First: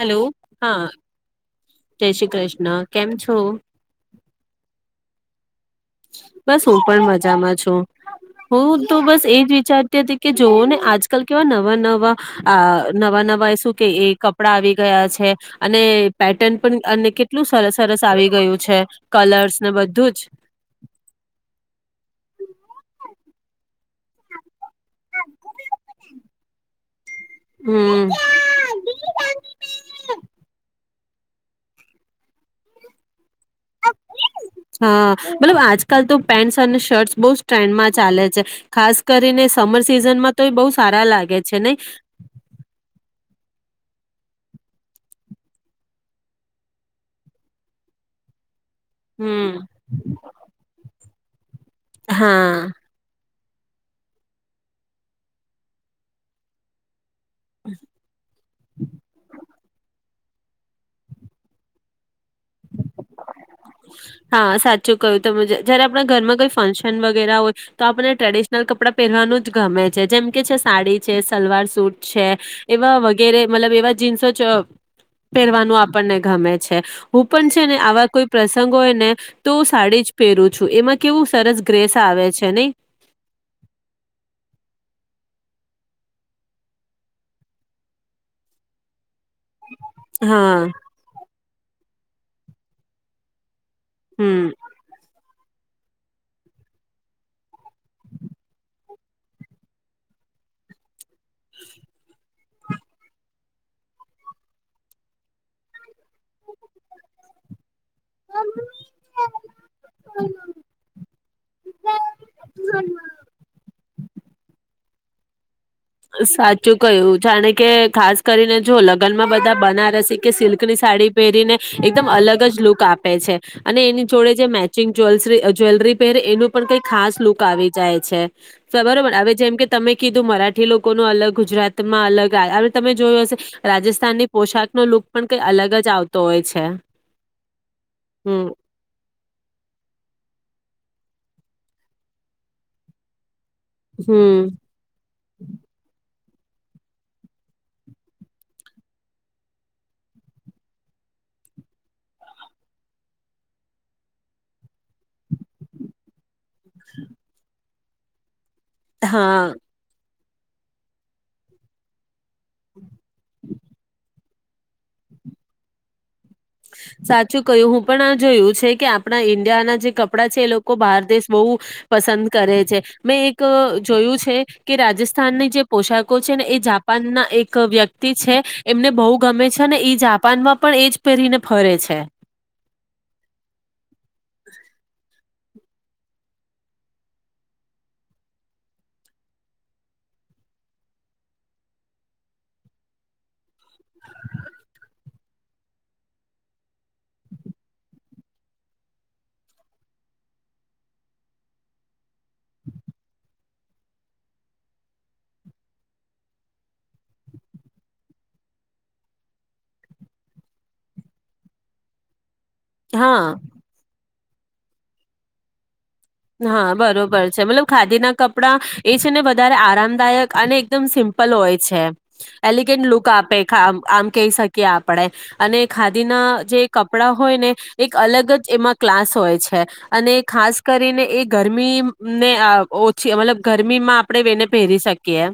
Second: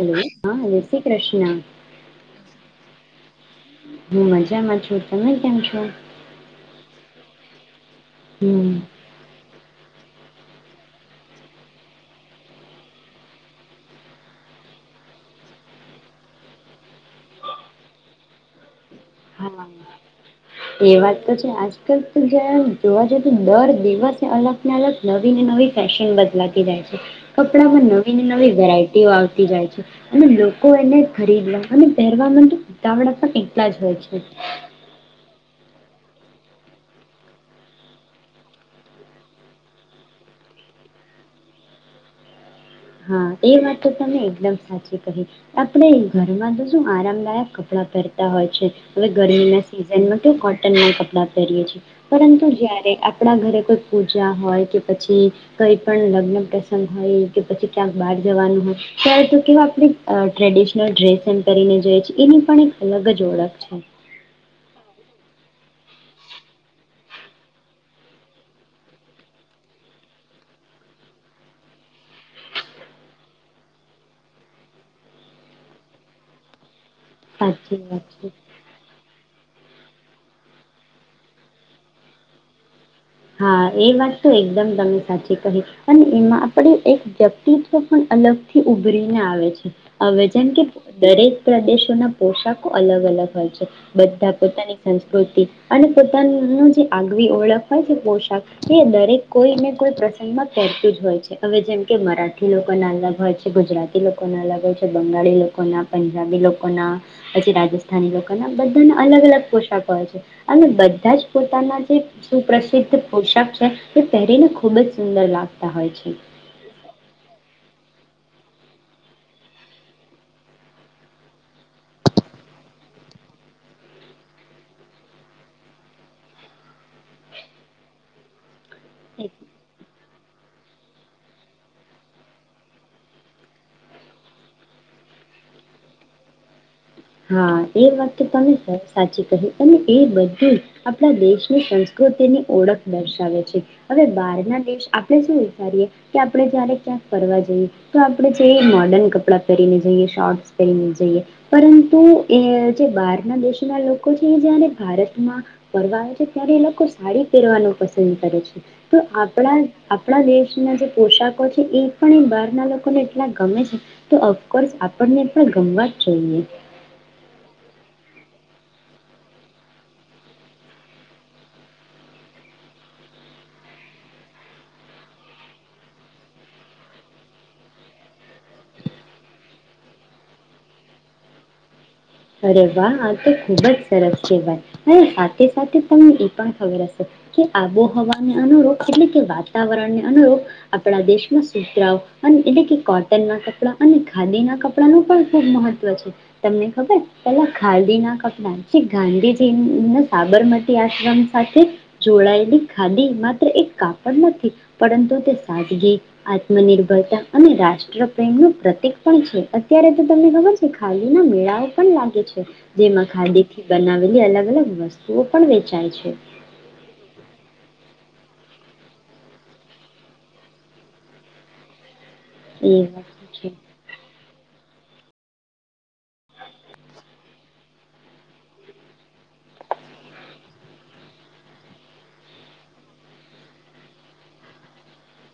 Hello હા જય શ્રી કૃષ્ણ જય શ્રી કૃષ્ણ કેમ છો હું મજામાં છું તમે કેમ છો બસ હું પણ મજામાં છું હમ હું તો બસ એ જ વિચારતી હતી કે જોઓ ને આજકાલ કેવા નવા-નવા-નવા-નવા એ શું કે એ કપડા આવી ગયા છે, અને પેટર્ન પણ અને કેટલું સરસ સરસ આવી ગયું છે કલર્સ હા ને બધું જ એ વાત તો છે આજકાલ તો જ જોવા જઈએ તો દર દિવસે અલગ અલગ નવી ને નવી ફેશન બદલાતી જાય છે હ [inaudible] કપડામાં નવી હમ ને નવી વેરાયટીઓ આવતી જાય છે, અને લોકો એને ખરીદવા અને પહેરવાવામાં તો ઉતાવળ [unintelligible] ત્યાંજ હો છે [inaudible] હા મતલબ આજકાલ તો પેન્ટસ અને શર્ટ્સ બહુ જ ટ્રેન્ડમાં ચાલે છે ખાસ કરીને સમર સિઝનમાં તો એ બહુ સારા લાગે છે નહી હા, એ વાત તો તમે એકદમ સાચી કહી આપણે ઘરમાં તો શું આરામદાયક કપડાં પહેરતા હોય છે હવે ગરમી હમ ના સિઝન માં કોટન ના ક પરંતુ હા જયારે આપણા ઘરે કોઈ પૂજા હોય કે પછી કઈ પણ લગ્ન પ્રસંગ હોય કે ક્યાંક બહાર જવાનું હોય ત્યારે તો કેવા આપણે અ ટ્રેડિશનલ ડ્રેસન કરીને જોઈએ છે એની પણ એક અલગ જ ઓળખ છે હા સાચું કહ્યું તો મુજે જયારે આપણા ઘરમાં કોઈ ફંક્શન વગેરે હોય તો આપણને ટ્રેડિશનલ કપડાં પહેરવાનું જ ગમે છે જેમ કે છે સાડી છે સલવાર સુટ છે એવા વગેરે મતલબ એવા જીન્સો પહેરવાનું આપણને ગમે છે હું પણ છે ને સાચી વાત આવા છે કોઈ પ્રસંગો હોય ને તો હું સાડી જ પહેરું છું એમાં કેવું સરસ ગ્રેસ આવે છે નહી હા એ વાત તો એકદમ તમે સાચી કહી અને એમાં આપણે એક વ્યક્તિત્વ પણ અલગ થી ઉભરી આવે ને છે હવે જેમ હા કે દરેક પ્રદેશ ના પોશાક અલગ અલગ હોય છે બધા હમ પોતાની સંસ્કૃતિ અને પોતાનું જે આગવી ઓળખ હોય પોશાક એ દરેક કોઈ ને કોઈ પ્રસંગમાં પહેરતું જ હોય છે હવે જેમ કે મરાઠ થી લોકોના અલગ હોય છે ગુજરાતી લોકોના અલગ હોય છે બંગાળી લોકોના પંજાબી લોકોના પછી રાજસ્થાન રાજેસ્થાનિ લોકોના બધાના અલગ અલગ પોશાકો હો છે અને બધા જ પોતાના જે સિધ પોશાક છે તે પહેરીને ખૂબ બહુ સુંદર લાગે સાચું કહયું જાણે કે ખાસ કરીને જો લગ્નમાં બધા બનારસી કે સિલ્કની સાડી પહેરીને એકદમ અલગ જ લૂક આપે છે અને એની જોડે જે મેચિંગ જવે જ્વેલરી પહેરે એનું પણ કઈ ખાસ લુક આવી જાય છે બરોબર આવે છે જેમ કે તમે કીધું મરાઠ મરાઠી લોકો ન અલગ ગુજરાતમાં અલગ હ તમે જોયું હશે રાજસ્થાનની પોશાક ન લુક પણ કઈ અલગ જ આવતો હોય છે હા એ વાત તો હમ તમે સાચી કહી અને એ બધું આપણા દેશની સંસ્કૃતિની ઓળખ દર્શાવે છે હવે બહાર હમ ના દેશ આપણે શું વિચારીએ કે આપણે જ્યારે ક્યાંક ફરવા જઈએ તો આપણે જે મોર્ડર્ન કપડાં પહેરીને જઈએ શોર્ટ્સ પહેરીને જઈએ પરંતુ હું એ જે બહાર ના દેશોના લોકો છે એ જયારે ભારતમાં ફરવા આવે છે ત્યારે એ લોકો સાડી પહેરવાનું પસંદ પસંદ કરે છે તો હા આપણા આપણા દેશના જે પોશાકો છે એ પણ એવા લોકોને એટલા ગમે છે, તો. કોય આપણને પણ ગમવા જ જોઈએ. સાચું કહ્યું હું પણ આ જોયું છે કે આપણા ઈન્ડિયાના જે કપડાં છે એ લોકો બહાર દેશ બહુ, પસંદ કરે છે, મેં એક જોયું છે કે રાજસ્થાનની જે પોશાકો છે ને એ જાપાનના એક વ્યક્તિ છે, એમને બહુ ગમે છે ને એ જાપાનમાં પણ એ જ. પહેરીને ફરે છે. અરે વાહ આ તો ખુબ જ સરસ છે વાત, અને સાથે સાથે તમને એ પણ ખબર હશે, કે આબોહવાને અનુરૂપ એટલે કે વાતાવરણને અનુરૂપ, આપણા દેશમાં સુતરાઓ, એટલે કે કોટન ના કપડા અને ખાદીના કપડા નું પણ ખૂબ મહત્વ છે, તમને ખબર. પેલા ખાદીના કપડા જે ગાંધીજી ના સાબરમતી આશ્રમ સાથે, જોડાયેલી ખાદી માત્ર એક કાપડ નથી, પરંતુ તે સાદગી, આત્મનિર્ભરતા અને રાષ્ટ્ર પ્રેમ નું પ્રતિક પણ છે અત્યારે તો તમને ખબર છે ખાદી ના મેળાઓ. પણ લાગે છે. જેમાં હા. ખાદીથી બનાવી. બધી અલગ અલગ વસ્તુઓ પણ વેચાય છે. હા બરોબર છે મતલબ ખા ના કપડા, એ છે ને વધારે આરામદાયક અને એકદમ સિમ્પલ હોય છે. એ એલિગેન્ટ લુક વસ્તુ આપે છે આમ કહી શકીએ. કે આપણેે, અને ખાદીના જે કપડા હોય ને એક અલગ જ એમાં ક્લાસ હોય છે, અને ખાસ કરીને એ ગરમીને ઓછી મતલબ ગરમીમાં આપણેે એને પહેરી શકીએ.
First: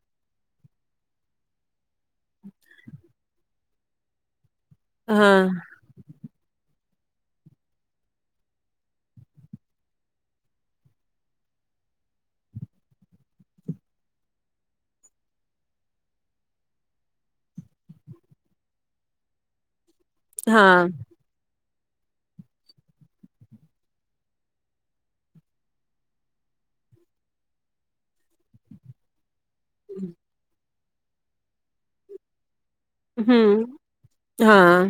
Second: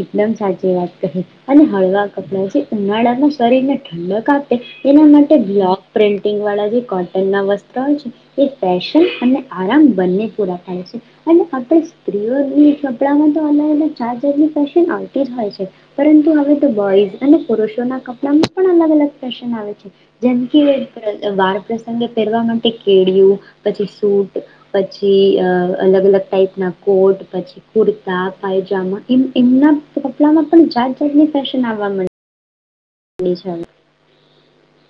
એકદમ સાચી વાત કહી, અને હળવા અપલા છે ઉનાળા સરીને ઠંડક એ હા માટે બ્લાક પ્રિન્ટિંગ વાળા જે વત્ર હોય છે, એ પેશન અને આરામ બંને પૂરા થાય છે, અને આપણે સ્ત્રીઓ કપડામાં તો અલગ અલગ ચજ ફેશન આવતી જ હોય છે, પરંતુ હવે તો બોઈઝ અને પુરુષોના કપડામાં પણ અલગ અલગ ફેશન આવે છે. જેમ કે હા વાળ અંગે પહેરવા માટે કેળિયું, પછી સૂટ, પછી અ અલગ અલગ ટાઈપના કોટ પછી કુર્તા પાયજમા એમ એમના કપડામાં પણ જાત. સની ફેશન આવવામાં હમ હા.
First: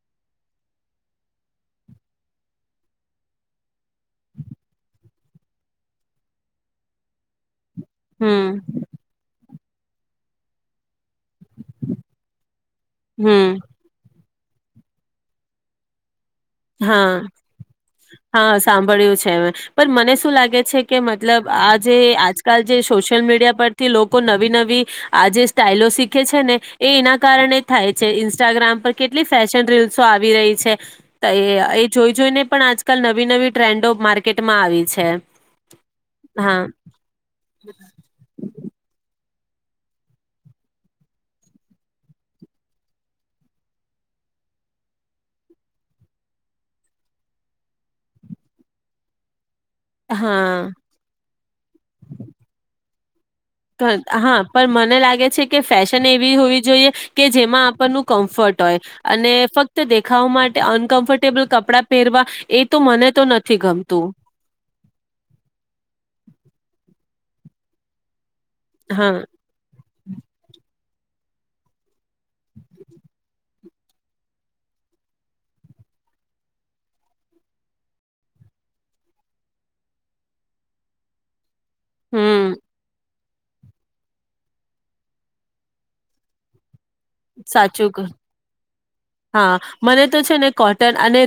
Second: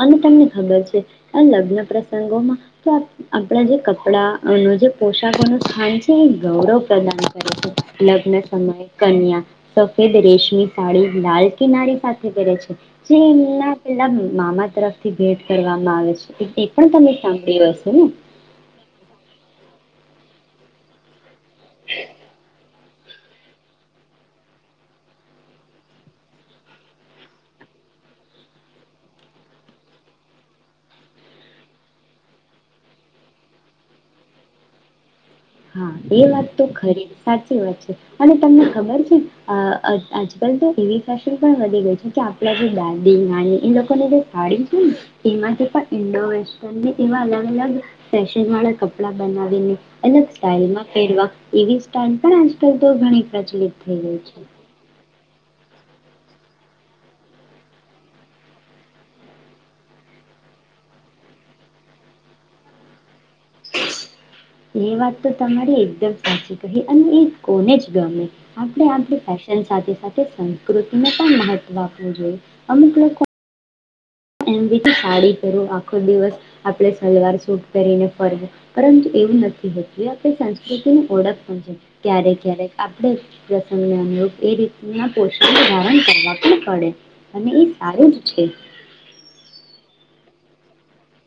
અને તમને ખબર છે, આ લગ્ન પ્રસંગોમાં આપણા જે કપડા અને જે પોશાકો નું સ્થાન છે એ ગૌરવ પ્રદાન કરે છે. લગ્ન હમ સમયે કન્યા સફેદ રેશમી સાડી લાલ કિનારી સાથે કરે છે, જે હમ એના પેલા મામા તરફથી ભેટ કરવામાં આવે છે. તે પણ તમે હા સાંભળી હશે ને? હા સાંભળ્યું છે મેં પણ મને શું લાગે છે કે મતલબ આ જે આજકાલ જે સોશિયલ મીડિયા પરથી લોકો નવી નવી, આ જે સ્ટાઈલો શીખે છે ને એ એના કારણે થાય છે ઇન્સ્ટાગ્રામ પર કેટલી ફેશન રીલ્સો આવી રહી છે. એ એ જોઈ જોઈને પણ આજકાલ નવી નવી ટ્રેન્ડો માર્કેટમાં આવી છે. હા એ વાત હા તો ખરી સાચી વાત છે, અને તમને ખબર છે. અ આજકાલ તો એવી ફેશન પણ વધી ગઈ છે કે આપણા જે દાદી નાની એ લોકોની જે સાડી છે ને એમાંથી પણ ઈન્ડો વેસ્ટર્નને એવા અલગ અલગ ફેશન વાળા કપડાં બનાવીને. અલગ સ્ટાઇલ હા માં પેરવા એવી સ્ટાઇલ પણ આજકાલ તો ઘણી પ્રચલિત થઈ ગઈ હા પણ મને લાગે છે. કે ફેશન એવી હોવી જોઈએ કે જેમાં આપણનું કમ્ફર્ટ હોય અને ફક્ત દેખાવ માટે અનકમફર્ટેબલ કપડા પહેરવા એ તો મને તો નથી ગમતું એ વાત તો તમારી એકદમ સાચી કહિ અને એ કોને જ ગમે આપણે હા આપણી ફેશન સાથે સાથે પ્રકૃતિને પણ મહત્વ આપવું જોઈએ અમુક લોકો એમ રીતે સાડી પહેરું આખો દિવસ આપણે સલવાર સૂટ પહેરીને ફરવું પરંતુ એવું નથી હોતું આપણે સંસ્કૃતિની ઓળખ ક્યારે હમ ક્યારે આપણે પ્રસંગને અનુરૂપ એ રીતના પોષણ ધારણ કરવા પણ પડે અને એ સાચું ક સારું જ છે હા મને તો છે ને કોટન અને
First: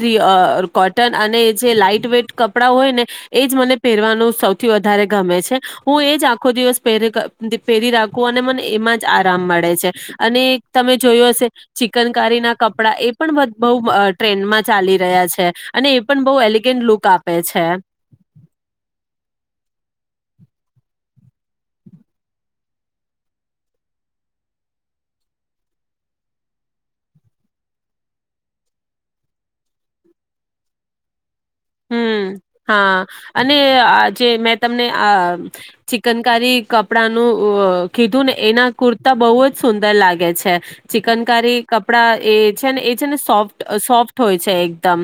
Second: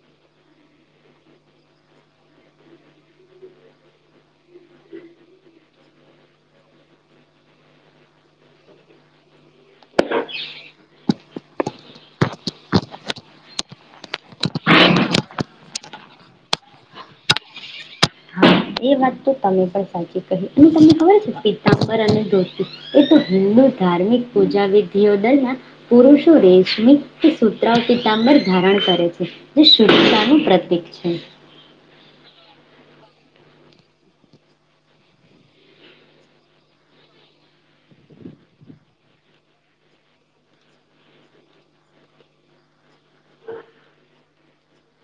ર કોટન અને જે લાઈટ વેઇટ કપડાં હોય ને એજ મને પહેરવાનું સૌથી વધારે ગમે છે હું એ જ આખો દિવસ પહેરી પહેરી રાખું અને મને એમાં જ આરામ મળે છે અને તમે જોયો હશે ચિકનકારીના કપડા એ પણ બ બો ટ્રેન્ડમાં ચાલી રહ્યા છે અને એ પણ બહ એલિગેન્ટ લુક આપે છે હા એ વાત તો તમે પણ સાચી કહી અને તમને ખબર છે પીતાંબર અને ધોતી એ તો હિન્દુ ધાર્મિક પૂજા વિધિઓ દરમિયાન પુરુષો રેશમી કે સુત્રરાવ પીતાંબર ધારણ કરે છે જે શુદ્ધતા નું પ્રતીક છે હમ્મ હા અને આજે મેં તમને આ ચિકનકારી કપડાનું કીધું ને એના કુર્તા બહુ જ સુંદર લાગે છે ચિકનકારી કપડા એ છે ને એ છે ને સોફ્ સોફ્ટ હોય છે એકદમ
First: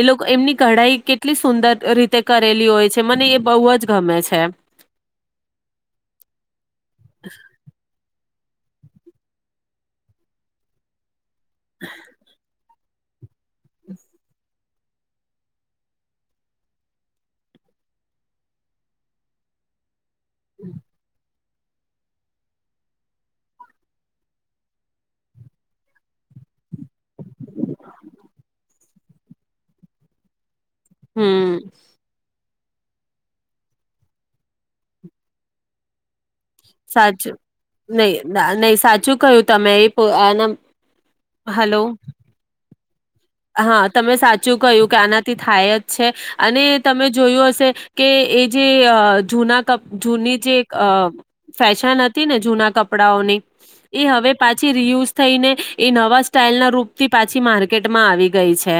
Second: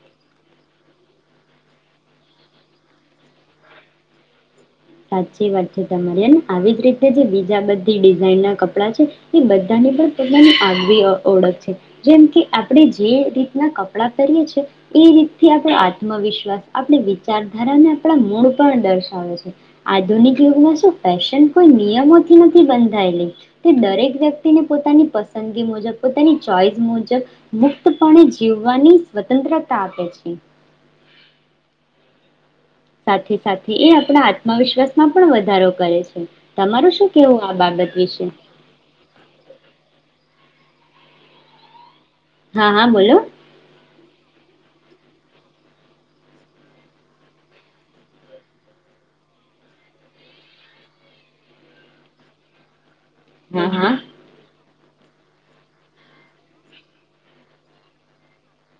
એ લોકો એમની કઢાઈ કેટલી સુંદર રીતે કરેલી હોય છે મને એ બહુ જ ગમે છે સાચી વાત છે તમારી એને આવી જ રીતે જે બીજા બધી દિ ના કપડા છે એ બધાની પણ પોતાની આગવી ઓળખ છે જેમ કે આ આપણે જે રીતના કપડાં પહેરીએ છીએ એ રીતથી આપણો આત્મવિશ્વાસ આપણી વિચારધારાને આપણા મૂળ પણ દર્શાવે છે આ આથધૂનિક યુગ મા ફૅશન કોઈ નિયમોથી નથી બંધાયેલી તે દરેક વ્યક્તિને પોતાની પસંદગી મુજબ હમ્મ સાથે તમારું શું સાચું કેવું આ બાબત નહી વિશે? નહી સાચું કહયું તમે એ આના હલો હા હા બોલો હા તમે સાચું કહ્યું કે આનાથી થાય જ છે અને તમે જોયું હશે કે એ જે જૂના ક જૂની જે ફેશન હતી ને જૂના કપ કપડાં ઓનની હા હા એ હવે પાછી એ રિયુઝ થઈને એ નવા સ્ટીલ ના રૂપથી પાછી માર્કેટ માં આવી ગઈ છે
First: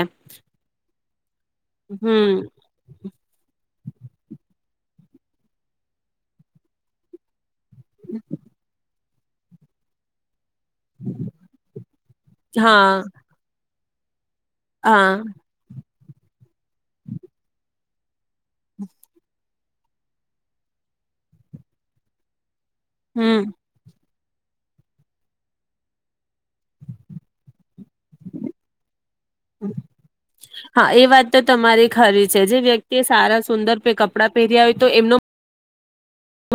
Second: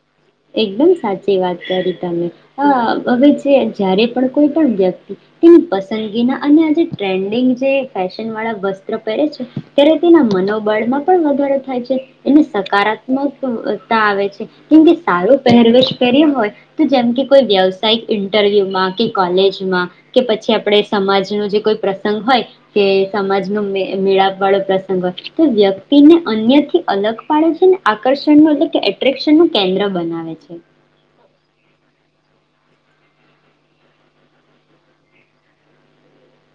એકદમ સાચી વાત કરી તમે હમ હ હવે જે જ્યારે પણ કોઈ પણ વ્યક્તિ તેની પસંદગીના અને આજ ટરેન્ડિગ જે ફશન વાળા વસ્તુ પહેરે છે ત્યારે તેના મનો બળમાં પણ વધારો થાય છે એને હા સકારાત્મક તા આવે છે [unintelligible] હા સારો પહેરવેજ હોય તો જેમ કે કોઈ વ્યવસાયિક ઇન્ટરવ્યુમાં કે કોલેજમાં કે પછી આપણે સમાજ ન જે કોઈ પ્રસંગ હોય કે સમજ હમ નો મેળ વડો પ્રસંગ હોય તો વ્યક્તિ ને અન્ય થી અલગ પાડે છે ને આકર્ષણ માંડે કે શુ કેન્દ્ર બનાવે છે. હા એ વા વાત તો તમારી ખરી છે જે વ્યક્તિ એ સારા સુંદર કપડાં પહેર્યા હોય તો એમનો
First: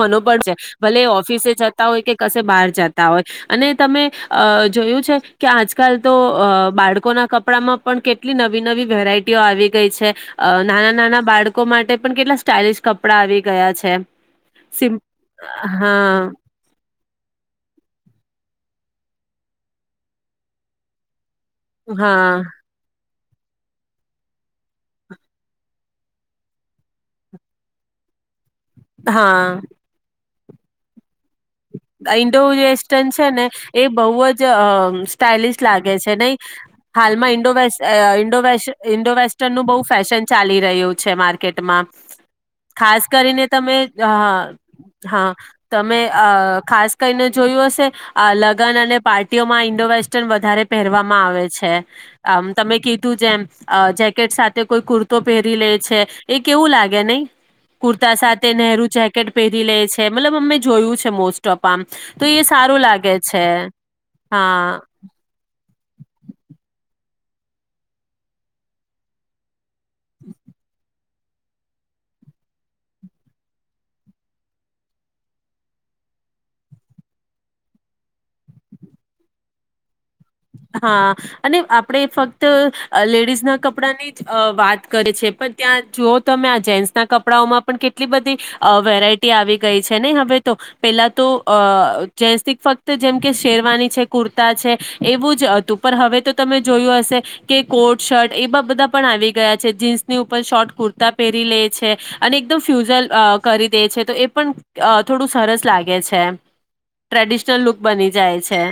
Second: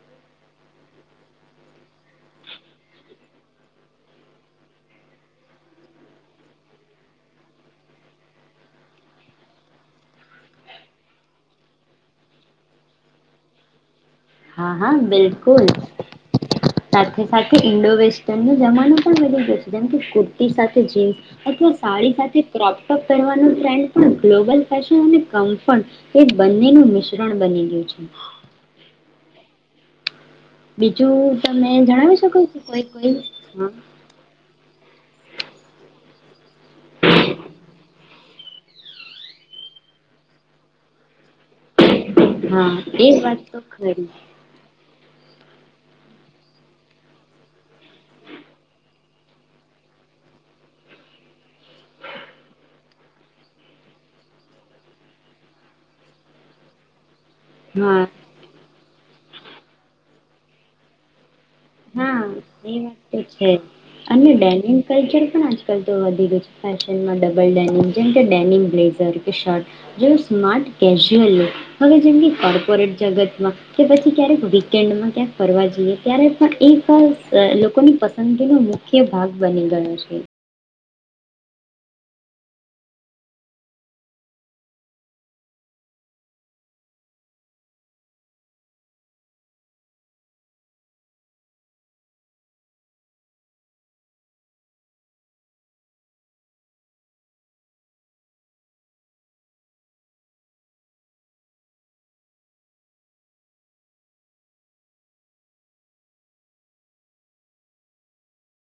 મનો પણડ છે ભલે ઓફિસે જતા હોય કે કશે બહાર જતા હોય અને તમે જોયું છે કે આજકાલ તો બાળકોના કપડામાં પણ કેટલી નવી નવી વેરાયટીઓ આવી ગઈ છે નાના-નાના બાળકો માટે પણ કેટલા સ્ટઇલિશ કપડા આવી ગયા છે. હા હા સિમ્પ બિલકુલ. હા સાથે સાથે ઇન્ડો વેસ્ટર્ન ન જમાનો પણ મળી ગયો છે જેમ કે કુર્તી સાથે જીન્સ અથવા સાડી હા સાથે ક્રોપ ટોપ પહેરવાનું ટ્રેન્ડ તો ગ્લોબલ ફેશન અને કમફર્ટ એ બંનેનું મિશ્રણ બની ગયું છે. હા. બીજું તમે જણાવી શકો ઇન્ડો છો કોઈ વેસ્ટર્ન કોઈ છે ને હા એ બહ જ સ્ટાઇલિશ લાગે છે. ત હાલમાં ઇન્ડો વસ્ટ આ વશ ઇન્ડો વેસ્ટર્નનું બહુ ફેશન ચાલી રહ્યું છે માર્કેટમાં હા ખાસ એ વાત કરીને તો તમે ખરી હ. હા તમે અ ખાસ કરીને જોયું હશે લગ્ન અને પાર્ટીઓમાં ઈન્ડો વેસ્ટર્ન વધારે પહેરવામાં આવે છે આમ તમે કીધું જેમ જેકેટ સાથે કોઈ કુર્તો પહેરી લે છે એ કેવું લાગે નહી. હા કુર્તા સાથે નહેરુ જેક કેટ પહેરી લે છે મતલબ અમે જોયું છે સમોસ્ હા એ વાત તો છે અને હા ડેનિમ કલ્ચર પણ આજ આજકાલ તો વધી ગયું છે ફેશનમાં ડબલ ડેનિમ જેમ કે ડેનિમ બ્લેઝર કે શર્ટ જે સ્માર્ટ કેશ જો લો હવે જેમ કે કોર્પોરેટ જગતમાં કે પછી ક્યારેક વીકેન્ડમાં ક્યાંક ફરવા જઈએ ત્યારે પણ એ ખ લોકોની પસંદગીનો મુખ્ય ભાગ બની ગયો છે. હા અને આપડે ફક્ત લેડીઝ ના કપડાની જ વાત કરીે છે પણ ત્યાં જુઓ તમે આ જેન્ટ્સના કપડાઓમાં પણ કેટલી બધી વેરાયટી આવી ગઈ છે ને હવે તો પેલા તો અ જેસથી ફક્ત જેમ કે શેરવાની છે કુર્તા છે. એવું જ હતું પણ હવે તો તમે જોયું હશે કે કોટ શર્ટ એવા બધા પણ આવી ગયા છે જીન્સની ઉપર શોર્ટ કુર્તા પહેરી લે છે અને એકદમ ફ્યુઝલ કરી દે છે તો એ પણ થોડું સરસ લાગે છે ટ્રેડિશનલ લુક બની જાય છે.